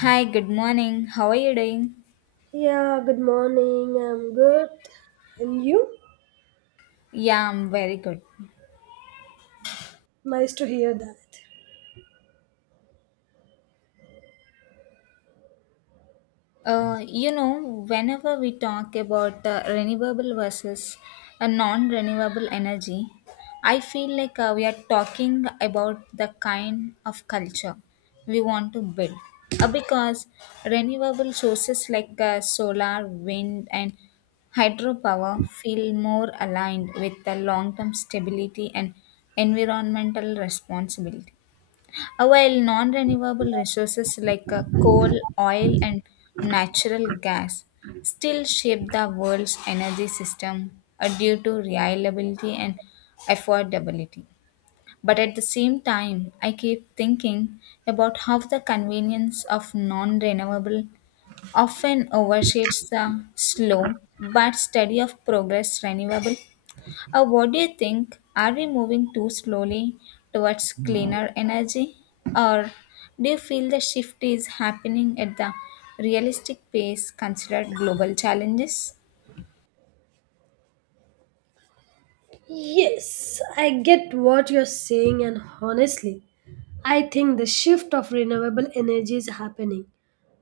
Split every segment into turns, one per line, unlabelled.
Hi, good morning. How are you doing?
Yeah, good morning. I'm good. And you?
Yeah, I'm very good.
Nice to hear that.
Whenever we talk about renewable versus a non-renewable energy, I feel like we are talking about the kind of culture we want to build. Because renewable sources like solar, wind, and hydropower feel more aligned with the long-term stability and environmental responsibility. While non-renewable resources like coal, oil, and natural gas still shape the world's energy system due to reliability and affordability. But at the same time, I keep thinking about how the convenience of non-renewable often overshades the slow but steady of progress renewable. What do you think? Are we moving too slowly towards cleaner energy? Or do you feel the shift is happening at the realistic pace considered global challenges?
Yes, I get what you're saying, and honestly, I think the shift of renewable energy is happening.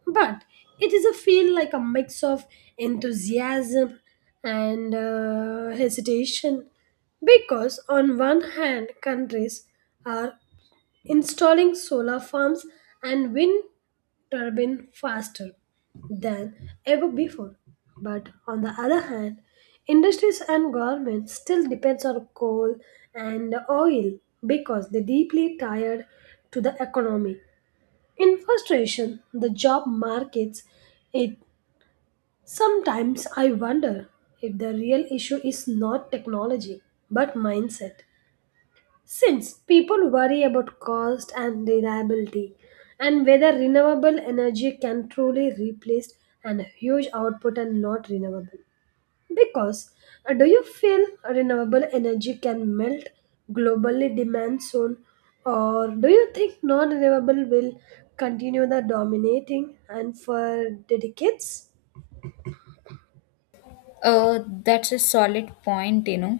But it is a feel like a mix of enthusiasm and hesitation because on one hand countries are installing solar farms and wind turbine faster than ever before. But on the other hand, industries and governments still depends on coal and oil because they deeply tied to the economy. In frustration, the job markets, it sometimes I wonder if the real issue is not technology but mindset. Since people worry about cost and reliability and whether renewable energy can truly replace an huge output and not renewable. Because do you feel renewable energy can melt globally demand soon or do you think non-renewable will continue the dominating and for decades?
That's a solid point, you know.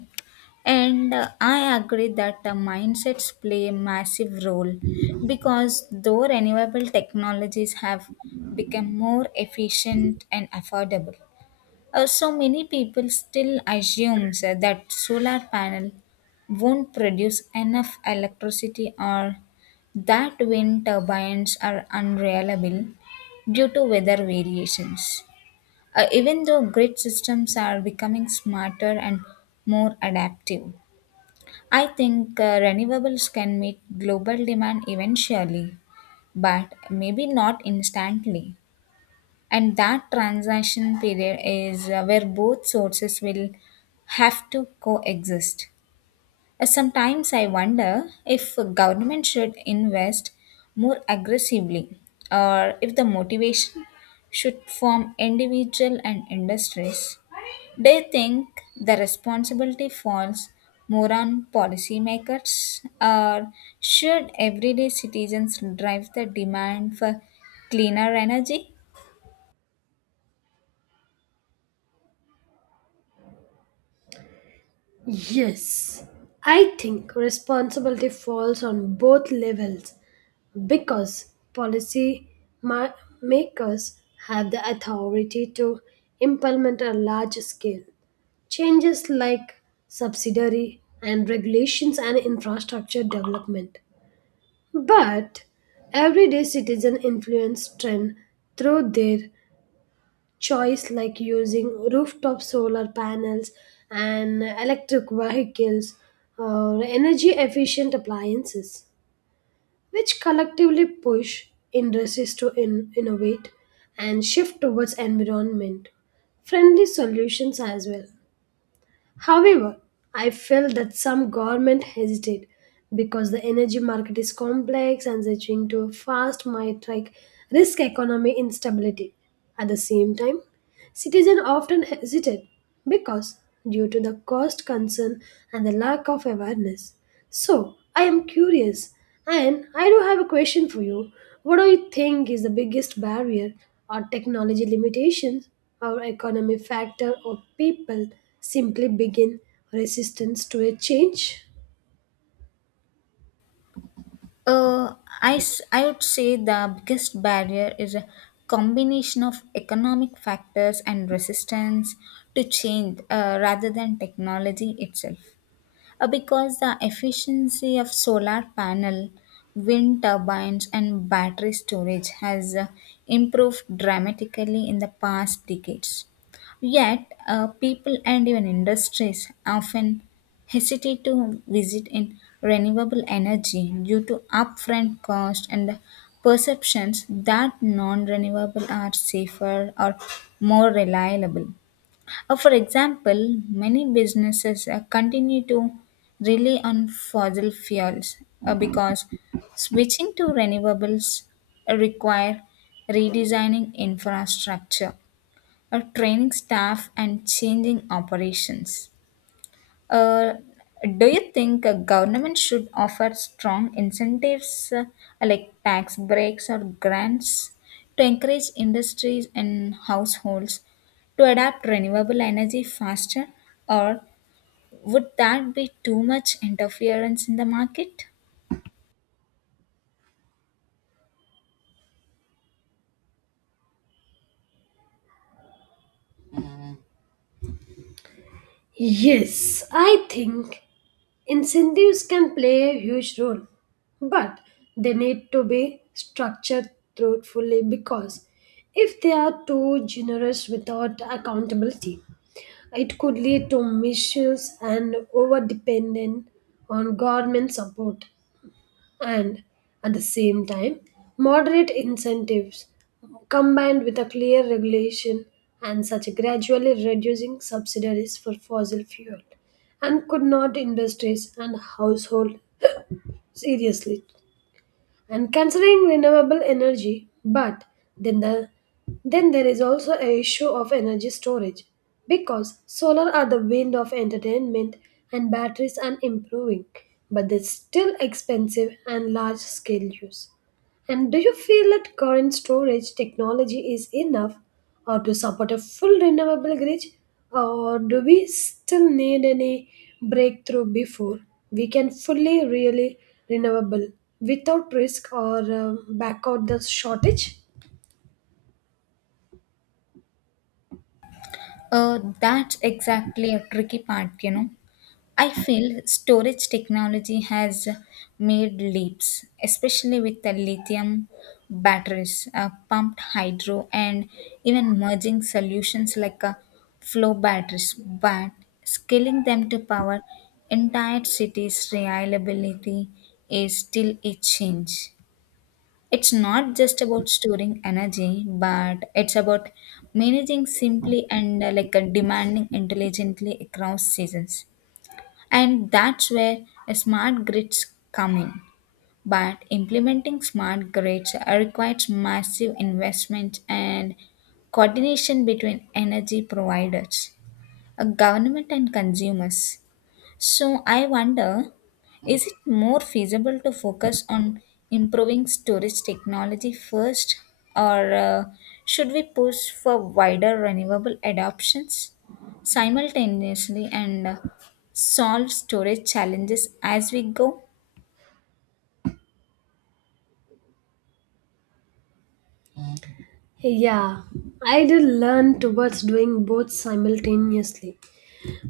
And I agree that the mindsets play a massive role because though renewable technologies have become more efficient and affordable. So many people still assumes sir, that solar panel won't produce enough electricity or that wind turbines are unreliable due to weather variations. Even though grid systems are becoming smarter and more adaptive, I think renewables can meet global demand eventually, but maybe not instantly, and that transaction period is where both sources will have to coexist. Sometimes I wonder if government should invest more aggressively, or if the motivation should form individual and industries. They think the responsibility falls more on policymakers, or should everyday citizens drive the demand for cleaner energy?
Yes, I think responsibility falls on both levels because policy ma- makers have the authority to implement a large scale changes like subsidiary and regulations and infrastructure development. But everyday citizen influence trend through their choice like using rooftop solar panels and electric vehicles or energy efficient appliances, which collectively push industries to innovate and shift towards environment friendly solutions as well. However, I feel that some government hesitate because the energy market is complex and switching to fast might like risk economy instability. At the same time, citizens often hesitate because due to the cost concern and the lack of awareness. So, I am curious and I do have a question for you. What do you think is the biggest barrier or technology limitations or economy factor or people simply begin resistance to a change?
Uh, I would say the biggest barrier is a combination of economic factors and resistance to change, rather than technology itself, because the efficiency of solar panel, wind turbines, and battery storage has improved dramatically in the past decades, yet people and even industries often hesitate to visit in renewable energy due to upfront cost and the perceptions that non-renewable are safer or more reliable. For example, many businesses continue to rely on fossil fuels because switching to renewables require redesigning infrastructure, training staff, and changing operations. Uh, do you think a government should offer strong incentives like tax breaks or grants to encourage industries and households to adapt renewable energy faster, or would that be too much interference in the market?
Yes, I think incentives can play a huge role, but they need to be structured thoughtfully because if they are too generous without accountability, it could lead to misuse and overdependence on government support and at the same time moderate incentives combined with a clear regulation and such a gradually reducing subsidies for fossil fuel and could not industries and household seriously and considering renewable energy but then then there is also a issue of energy storage because solar are the wind of entertainment and batteries are improving but they're still expensive and large scale use and do you feel that current storage technology is enough or to support a full renewable grid, or do we still need any breakthrough before we can fully really renewable without risk or back out the shortage?
That's exactly a tricky part, you know. I feel storage technology has made leaps, especially with the lithium batteries, pumped hydro, and even merging solutions like flow batteries. But scaling them to power entire cities' reliability is still a challenge. It's not just about storing energy, but it's about managing simply and demanding intelligently across seasons. And that's where smart grids come in. But implementing smart grids requires massive investment and coordination between energy providers, government, and consumers. So I wonder, is it more feasible to focus on improving storage technology first, or should we push for wider renewable adoptions simultaneously and solve storage challenges as we go?
Yeah, I did learn towards doing both simultaneously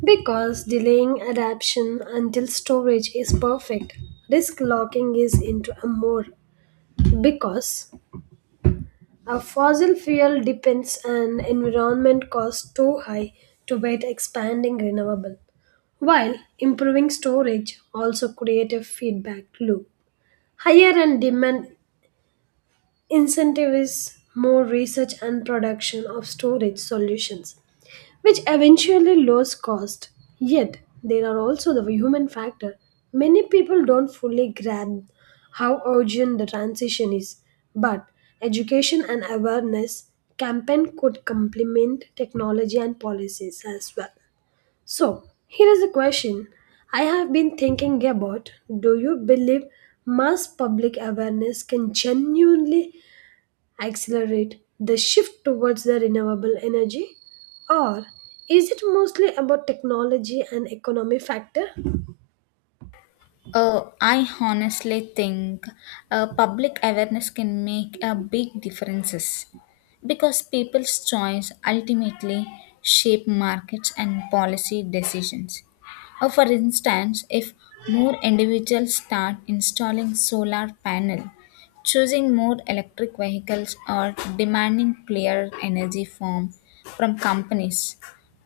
because delaying adaption until storage is perfect, risk locking is into a more because a fossil fuel depends and environment costs too high to wait expanding renewable, while improving storage also create a feedback loop. Higher and demand incentives more research and production of storage solutions which eventually lowers cost. Yet, there are also the human factor. Many people don't fully grasp how urgent the transition is, but education and awareness campaign could complement technology and policies as well. So, here is a question I have been thinking about. Do you believe mass public awareness can genuinely accelerate the shift towards the renewable energy? Or is it mostly about technology and economy factor?
I honestly think public awareness can make a big differences because people's choice ultimately shape markets and policy decisions. For instance, if more individuals start installing solar panel, choosing more electric vehicles, or demanding clear energy form from companies,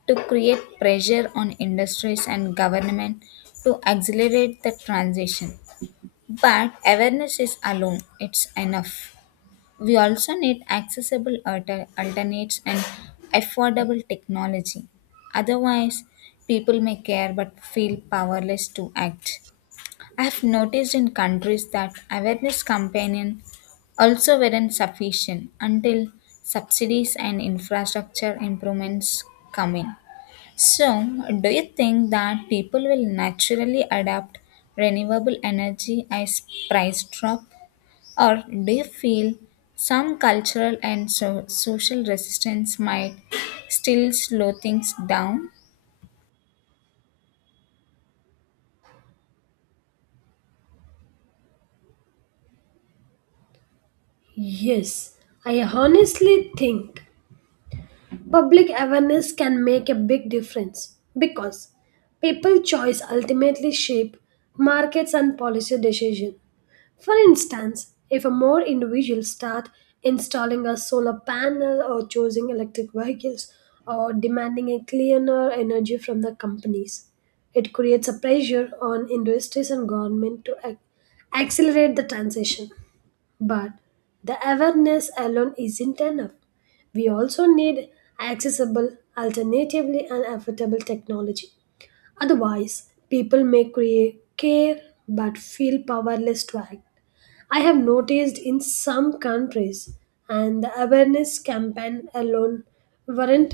to create pressure on industries and government to accelerate the transition. But awareness is alone, it's enough. We also need accessible alternates and affordable technology. Otherwise, people may care but feel powerless to act. I have noticed in countries that awareness campaigning also weren't sufficient until subsidies and infrastructure improvements come in. So, do you think that people will naturally adapt renewable energy as price drop, or do you feel some cultural and social resistance might still slow things down?
Yes, I honestly think public awareness can make a big difference because people choice ultimately shape markets and policy decision. For instance, if a more individuals start installing a solar panel or choosing electric vehicles or demanding a cleaner energy from the companies, it creates a pressure on industries and government to accelerate the transition. But the awareness alone isn't enough. We also need accessible, alternatively and affordable technology. Otherwise, people may create care but feel powerless to act. I have noticed in some countries, and the awareness campaign alone weren't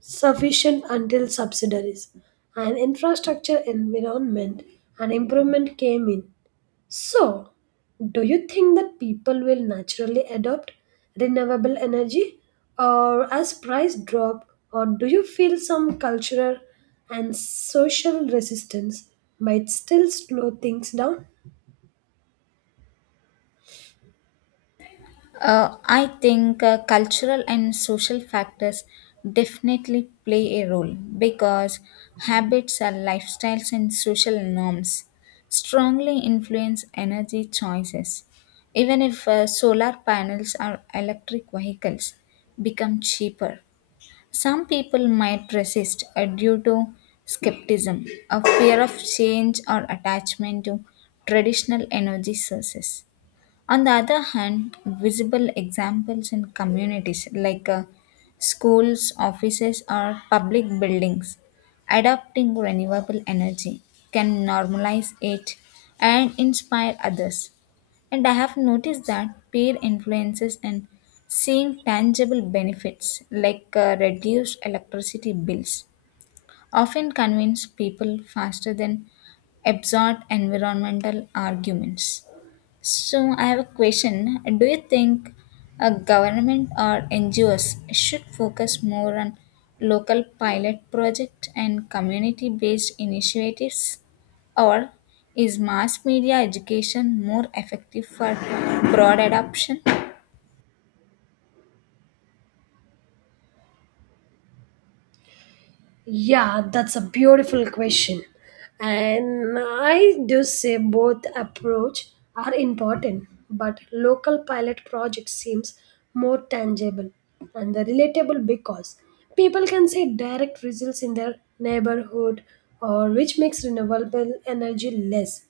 sufficient until subsidiaries and infrastructure, environment, and improvement came in. So, do you think that people will naturally adopt renewable energy or as price drop or do you feel some cultural and social resistance might still slow things down?
I think cultural and social factors definitely play a role because habits are lifestyles and social norms strongly influence energy choices. Even if solar panels or electric vehicles become cheaper, some people might resist due to skepticism, a fear of change, or attachment to traditional energy sources. On the other hand, visible examples in communities like schools, offices, or public buildings adopting renewable energy can normalize it and inspire others. And I have noticed that peer influences and seeing tangible benefits like reduced electricity bills often convince people faster than absurd environmental arguments. So I have a question. Do you think a government or NGOs should focus more on local pilot project and community based initiatives? Or is mass media education more effective for broad adoption?
Yeah, that's a beautiful question. And I do say both approach are important, but local pilot project seems more tangible and the relatable because people can see direct results in their neighborhood or which makes renewable energy less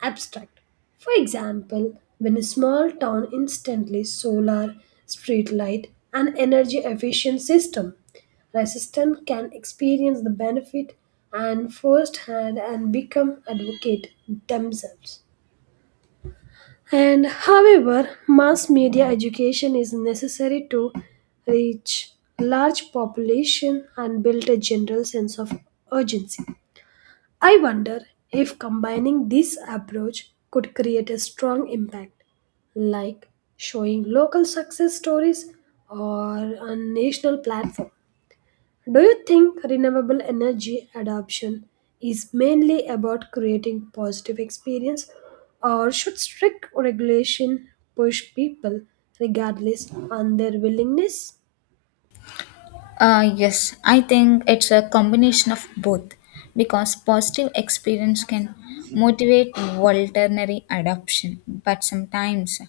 abstract. For example, when a small town instantly solar, street light, and energy efficient system resistant can experience the benefit and firsthand and become advocate themselves. And however, mass media education is necessary to reach large population and build a general sense of urgency. I wonder if combining this approach could create a strong impact, like showing local success stories or a national platform. Do you think renewable energy adoption is mainly about creating positive experience or should strict regulation push people regardless on their willingness?
Yes, I think it's a combination of both because positive experience can motivate voluntary adoption, but sometimes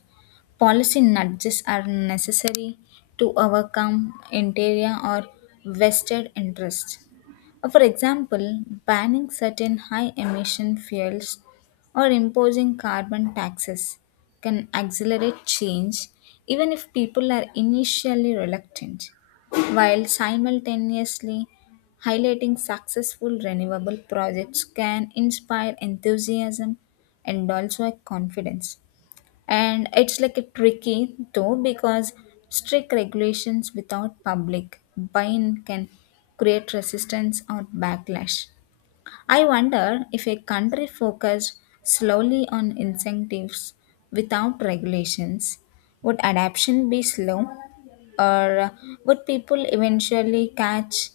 policy nudges are necessary to overcome interior or vested interests. For example, banning certain high emission fuels or imposing carbon taxes can accelerate change even if people are initially reluctant, while simultaneously highlighting successful renewable projects can inspire enthusiasm and also a confidence. And it's like a tricky though, because strict regulations without public buy-in can create resistance or backlash. I wonder if a country focused slowly on incentives without regulations, would adoption be slow? Or would people eventually catch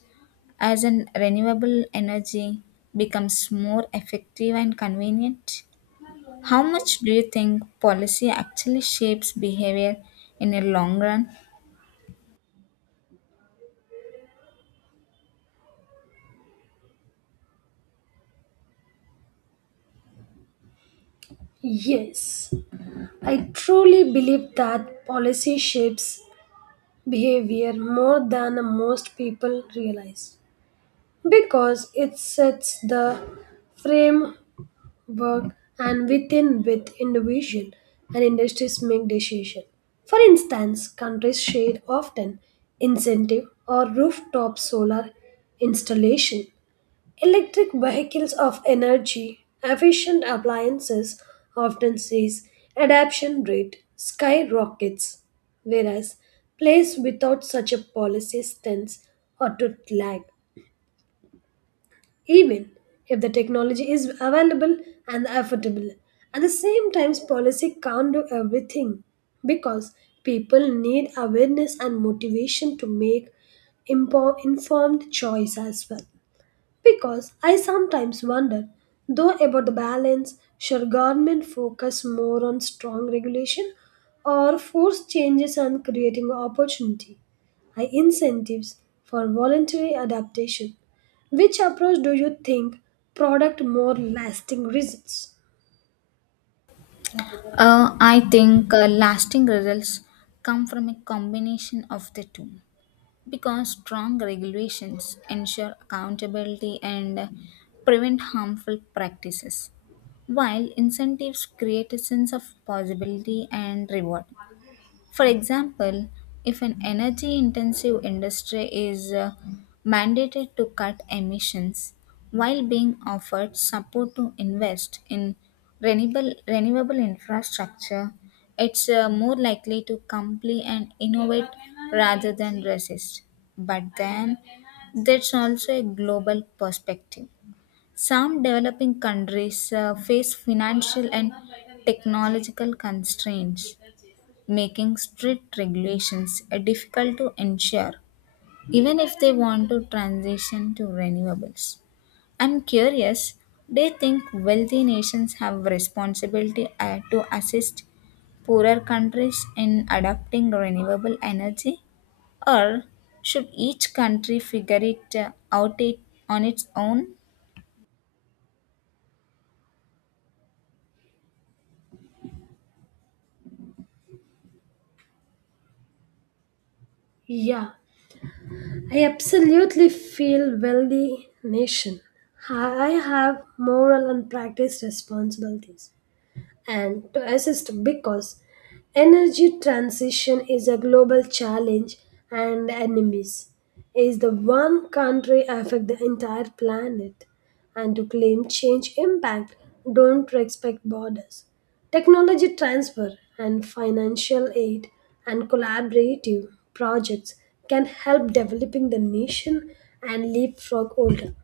as an renewable energy becomes more effective and convenient? How much do you think policy actually shapes behavior in a long run?
Yes, I truly believe that policy shapes behavior more than most people realize because it sets the frame work and within with individual and industries make decision. For instance, countries share often incentive or rooftop solar installation. Electric vehicles of energy efficient appliances often sees adoption rate skyrockets, whereas place without such a policy stands or to lag even if the technology is available and affordable. At the same time, policy can't do everything because people need awareness and motivation to make informed choice as well. Because I sometimes wonder, though, about the balance should government focus more on strong regulation or force changes and creating opportunity? I incentives for voluntary adaptation. Which approach do you think product more lasting results?
I think lasting results come from a combination of the two, because strong regulations ensure accountability and prevent harmful practices, while incentives create a sense of possibility and reward. For example, if an energy intensive industry is mandated to cut emissions while being offered support to invest in renewable infrastructure, it's more likely to comply and innovate rather than resist. But then, there's also a global perspective. Some developing countries face financial and technological constraints, making strict regulations difficult to ensure, even if they want to transition to renewables. I'm curious, they think wealthy nations have responsibility to assist poorer countries in adopting renewable energy, or should each country figure it out it on its own?
Yeah, I absolutely feel wealthy nation. I have moral and practice responsibilities and to assist because energy transition is a global challenge and enemies is the one country affect the entire planet and to claim change impact don't respect borders technology transfer and financial aid and collaborative projects can help developing the nation and leapfrog older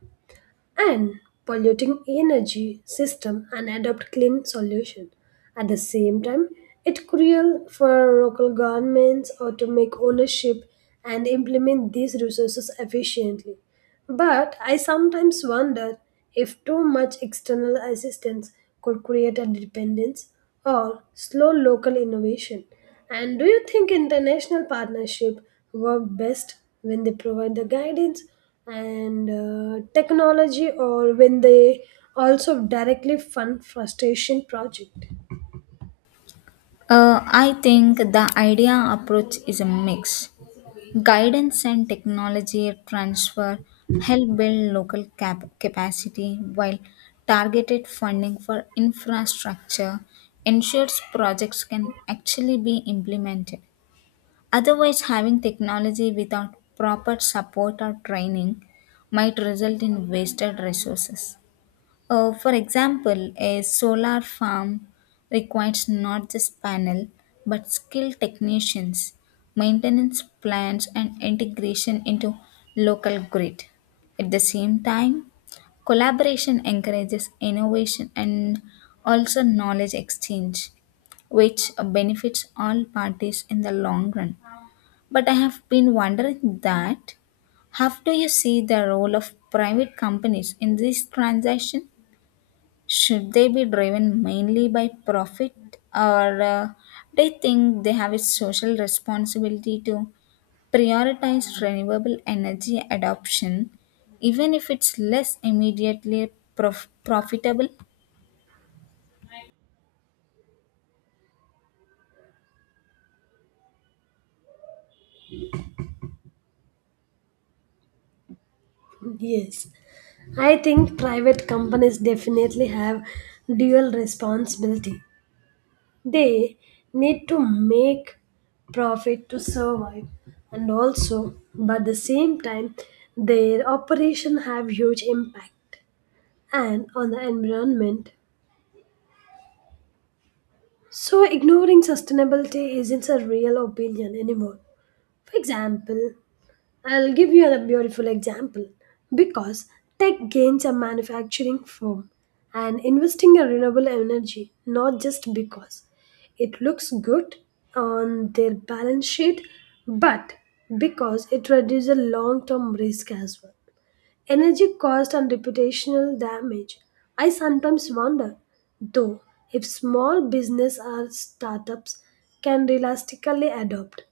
and polluting energy system and adopt clean solution at the same time, it cruel for local governments or to make ownership and implement these resources efficiently. But I sometimes wonder if too much external assistance could create a dependence or slow local innovation. And do you think international partnership work best when they provide the guidance and technology or when they also directly fund frustration project?
I think the idea approach is a mix. Guidance and technology transfer help build local capacity, while targeted funding for infrastructure ensures projects can actually be implemented. Otherwise, having technology without proper support or training might result in wasted resources. For example, a solar farm requires not just panel but skilled technicians, maintenance plans, and integration into local grid. At the same time, collaboration encourages innovation and also knowledge exchange, which benefits all parties in the long run. But I have been wondering that how do you see the role of private companies in this transaction? Should they be driven mainly by profit, or they think they have a social responsibility to prioritize renewable energy adoption, even if it's less immediately profitable?
Yes, I think private companies definitely have dual responsibility. They need to make profit to survive and also but at the same time their operation have huge impact and on the environment. So ignoring sustainability isn't a real opinion anymore. For example, I'll give you a beautiful example. Because tech gains a manufacturing firm and investing in renewable energy, not just because it looks good on their balance sheet, but because it reduces long term risk as well energy cost and reputational damage. I sometimes wonder, though, if small business or startups can realistically adopt.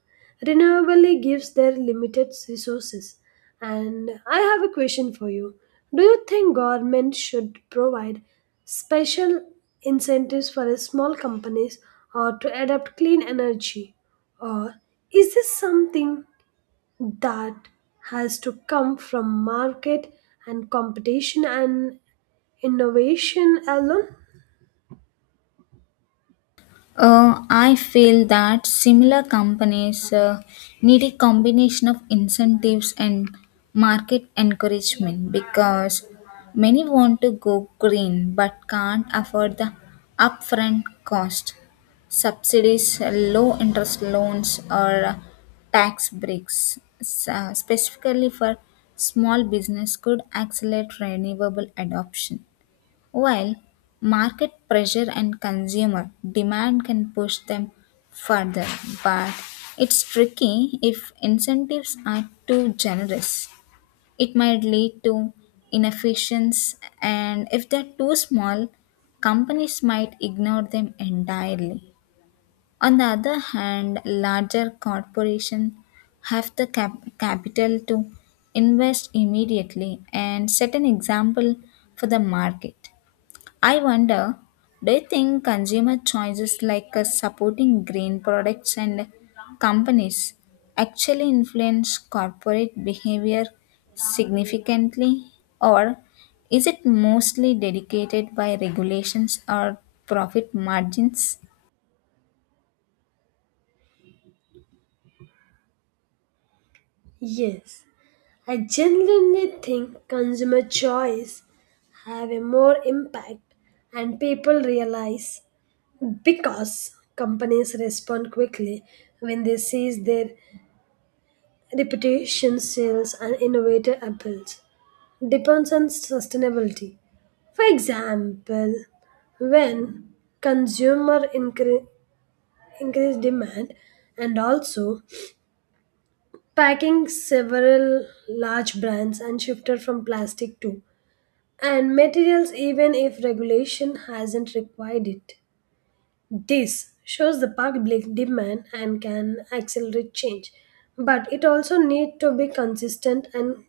Renewably gives their limited resources. And I have a question for you. Do you think government should provide special incentives for small companies or to adopt clean energy? Or is this something that has to come from market and competition and innovation alone?
I feel that similar companies need a combination of incentives and market encouragement because many want to go green but can't afford the upfront cost. Subsidies, low interest loans, or tax breaks, specifically for small business, could accelerate renewable adoption. While market pressure and consumer demand can push them further, but it's tricky if incentives are too generous. It might lead to inefficiency, and if they're too small, companies might ignore them entirely. On the other hand, larger corporations have the capital to invest immediately and set an example for the market. I wonder, do you think consumer choices like supporting green products and companies actually influence corporate behavior significantly, or is it mostly dedicated by regulations or profit margins?
Yes, I genuinely think consumer choice have a more impact and people realize because companies respond quickly when they seize their reputation sales and innovator appeals. Depends on sustainability. For example, when consumer increase demand and also packing several large brands and shifted from plastic to and materials even if regulation hasn't required it. This shows the public demand and can accelerate change, but it also need to be consistent and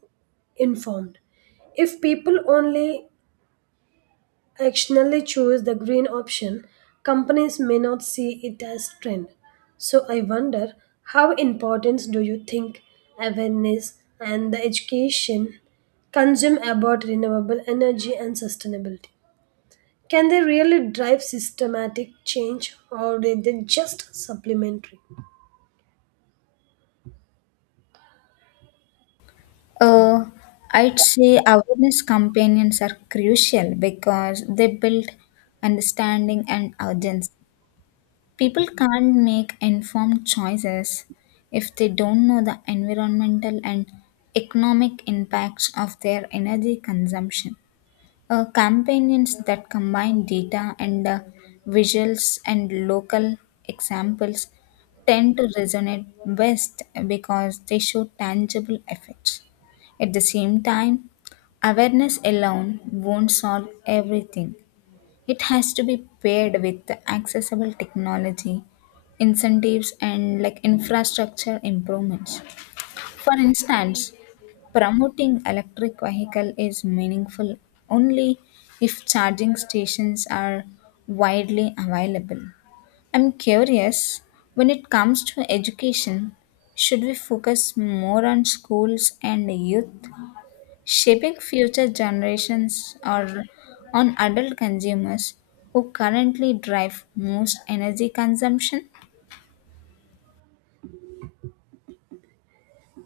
informed if people only actionally choose the green option, companies may not see it as trend. So I wonder how important do you think awareness and the education consume about renewable energy and sustainability? Can they really drive systematic change or are they just supplementary?
Uh, I'd say awareness campaigns are crucial because they build understanding and urgency. People can't make informed choices if they don't know the environmental and economic impacts of their energy consumption. Campaigns that combine data and visuals and local examples tend to resonate best because they show tangible effects. At the same time, awareness alone won't solve everything. It has to be paired with accessible technology, incentives, and like infrastructure improvements. For instance, promoting electric vehicle is meaningful only if charging stations are widely available. I'm curious, when it comes to education, should we focus more on schools and youth shaping future generations, or on adult consumers who currently drive most energy consumption?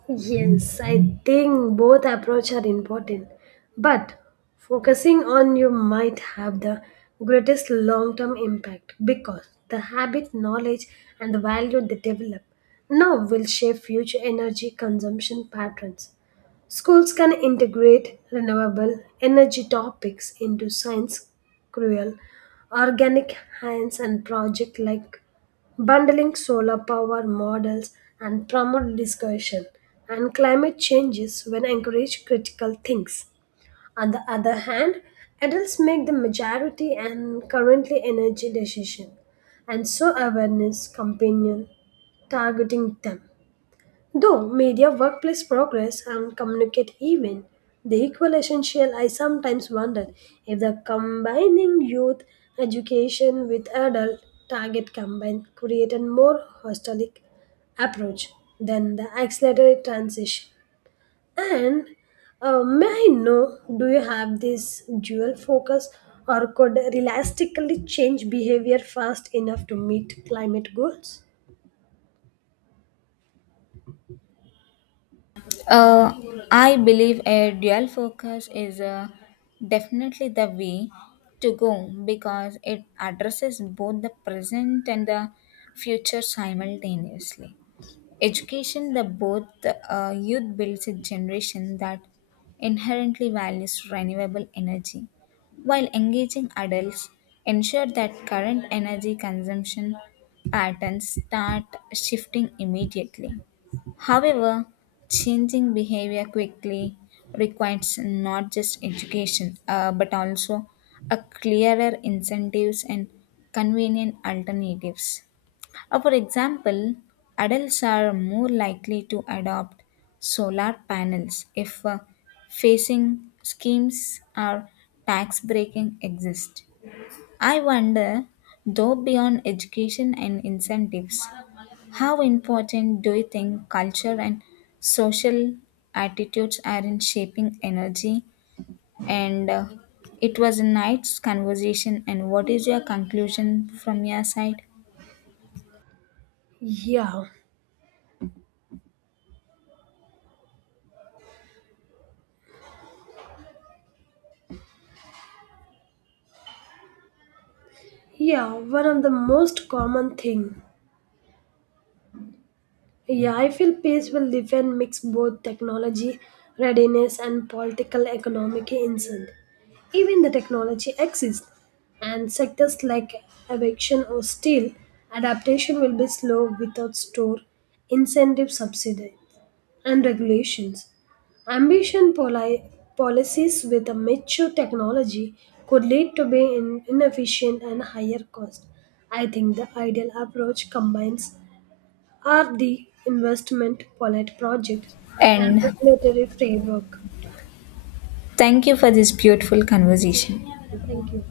Yes, I think both approach are important, but focusing on you might have the greatest long-term impact because the habit, knowledge, and the value they develop now will shape future energy consumption patterns. Schools can integrate renewable energy topics into science, cruel, organic hands and project like bundling solar power models and promote discussion and climate changes when encourage critical things. On the other hand, adults make the majority and currently energy decision and so awareness companion targeting them. Though media workplace progress and communicate even, the equal essential I sometimes wonder if the combining youth education with adult target combined create a more holistic approach than the accelerated transition. And may I know, do you have this dual focus or could realistically change behavior fast enough to meet climate goals?
Uh, I believe a dual focus is definitely the way to go because it addresses both the present and the future simultaneously. Education the both youth builds a generation that inherently values renewable energy, while engaging adults ensure that current energy consumption patterns start shifting immediately. However, changing behavior quickly requires not just education, but also a clearer incentives and convenient alternatives. For example, adults are more likely to adopt solar panels if facing schemes or tax breaking exist. I wonder, though, beyond education and incentives, how important do you think culture and social attitudes are in shaping energy? And it was a nice conversation. And what is your conclusion from your side?
Yeah. Yeah, one of the most common thing. Yeah, I feel peace will defend mix both technology readiness and political economic incentive. Even the technology exists, and sectors like aviation or steel adaptation will be slow without store incentive subsidy and regulations. Ambition policies with a mature technology could lead to being inefficient and higher cost. I think the ideal approach combines R&D investment, pilot project, and
And
regulatory framework.
thank you for this beautiful conversation.
Thank you.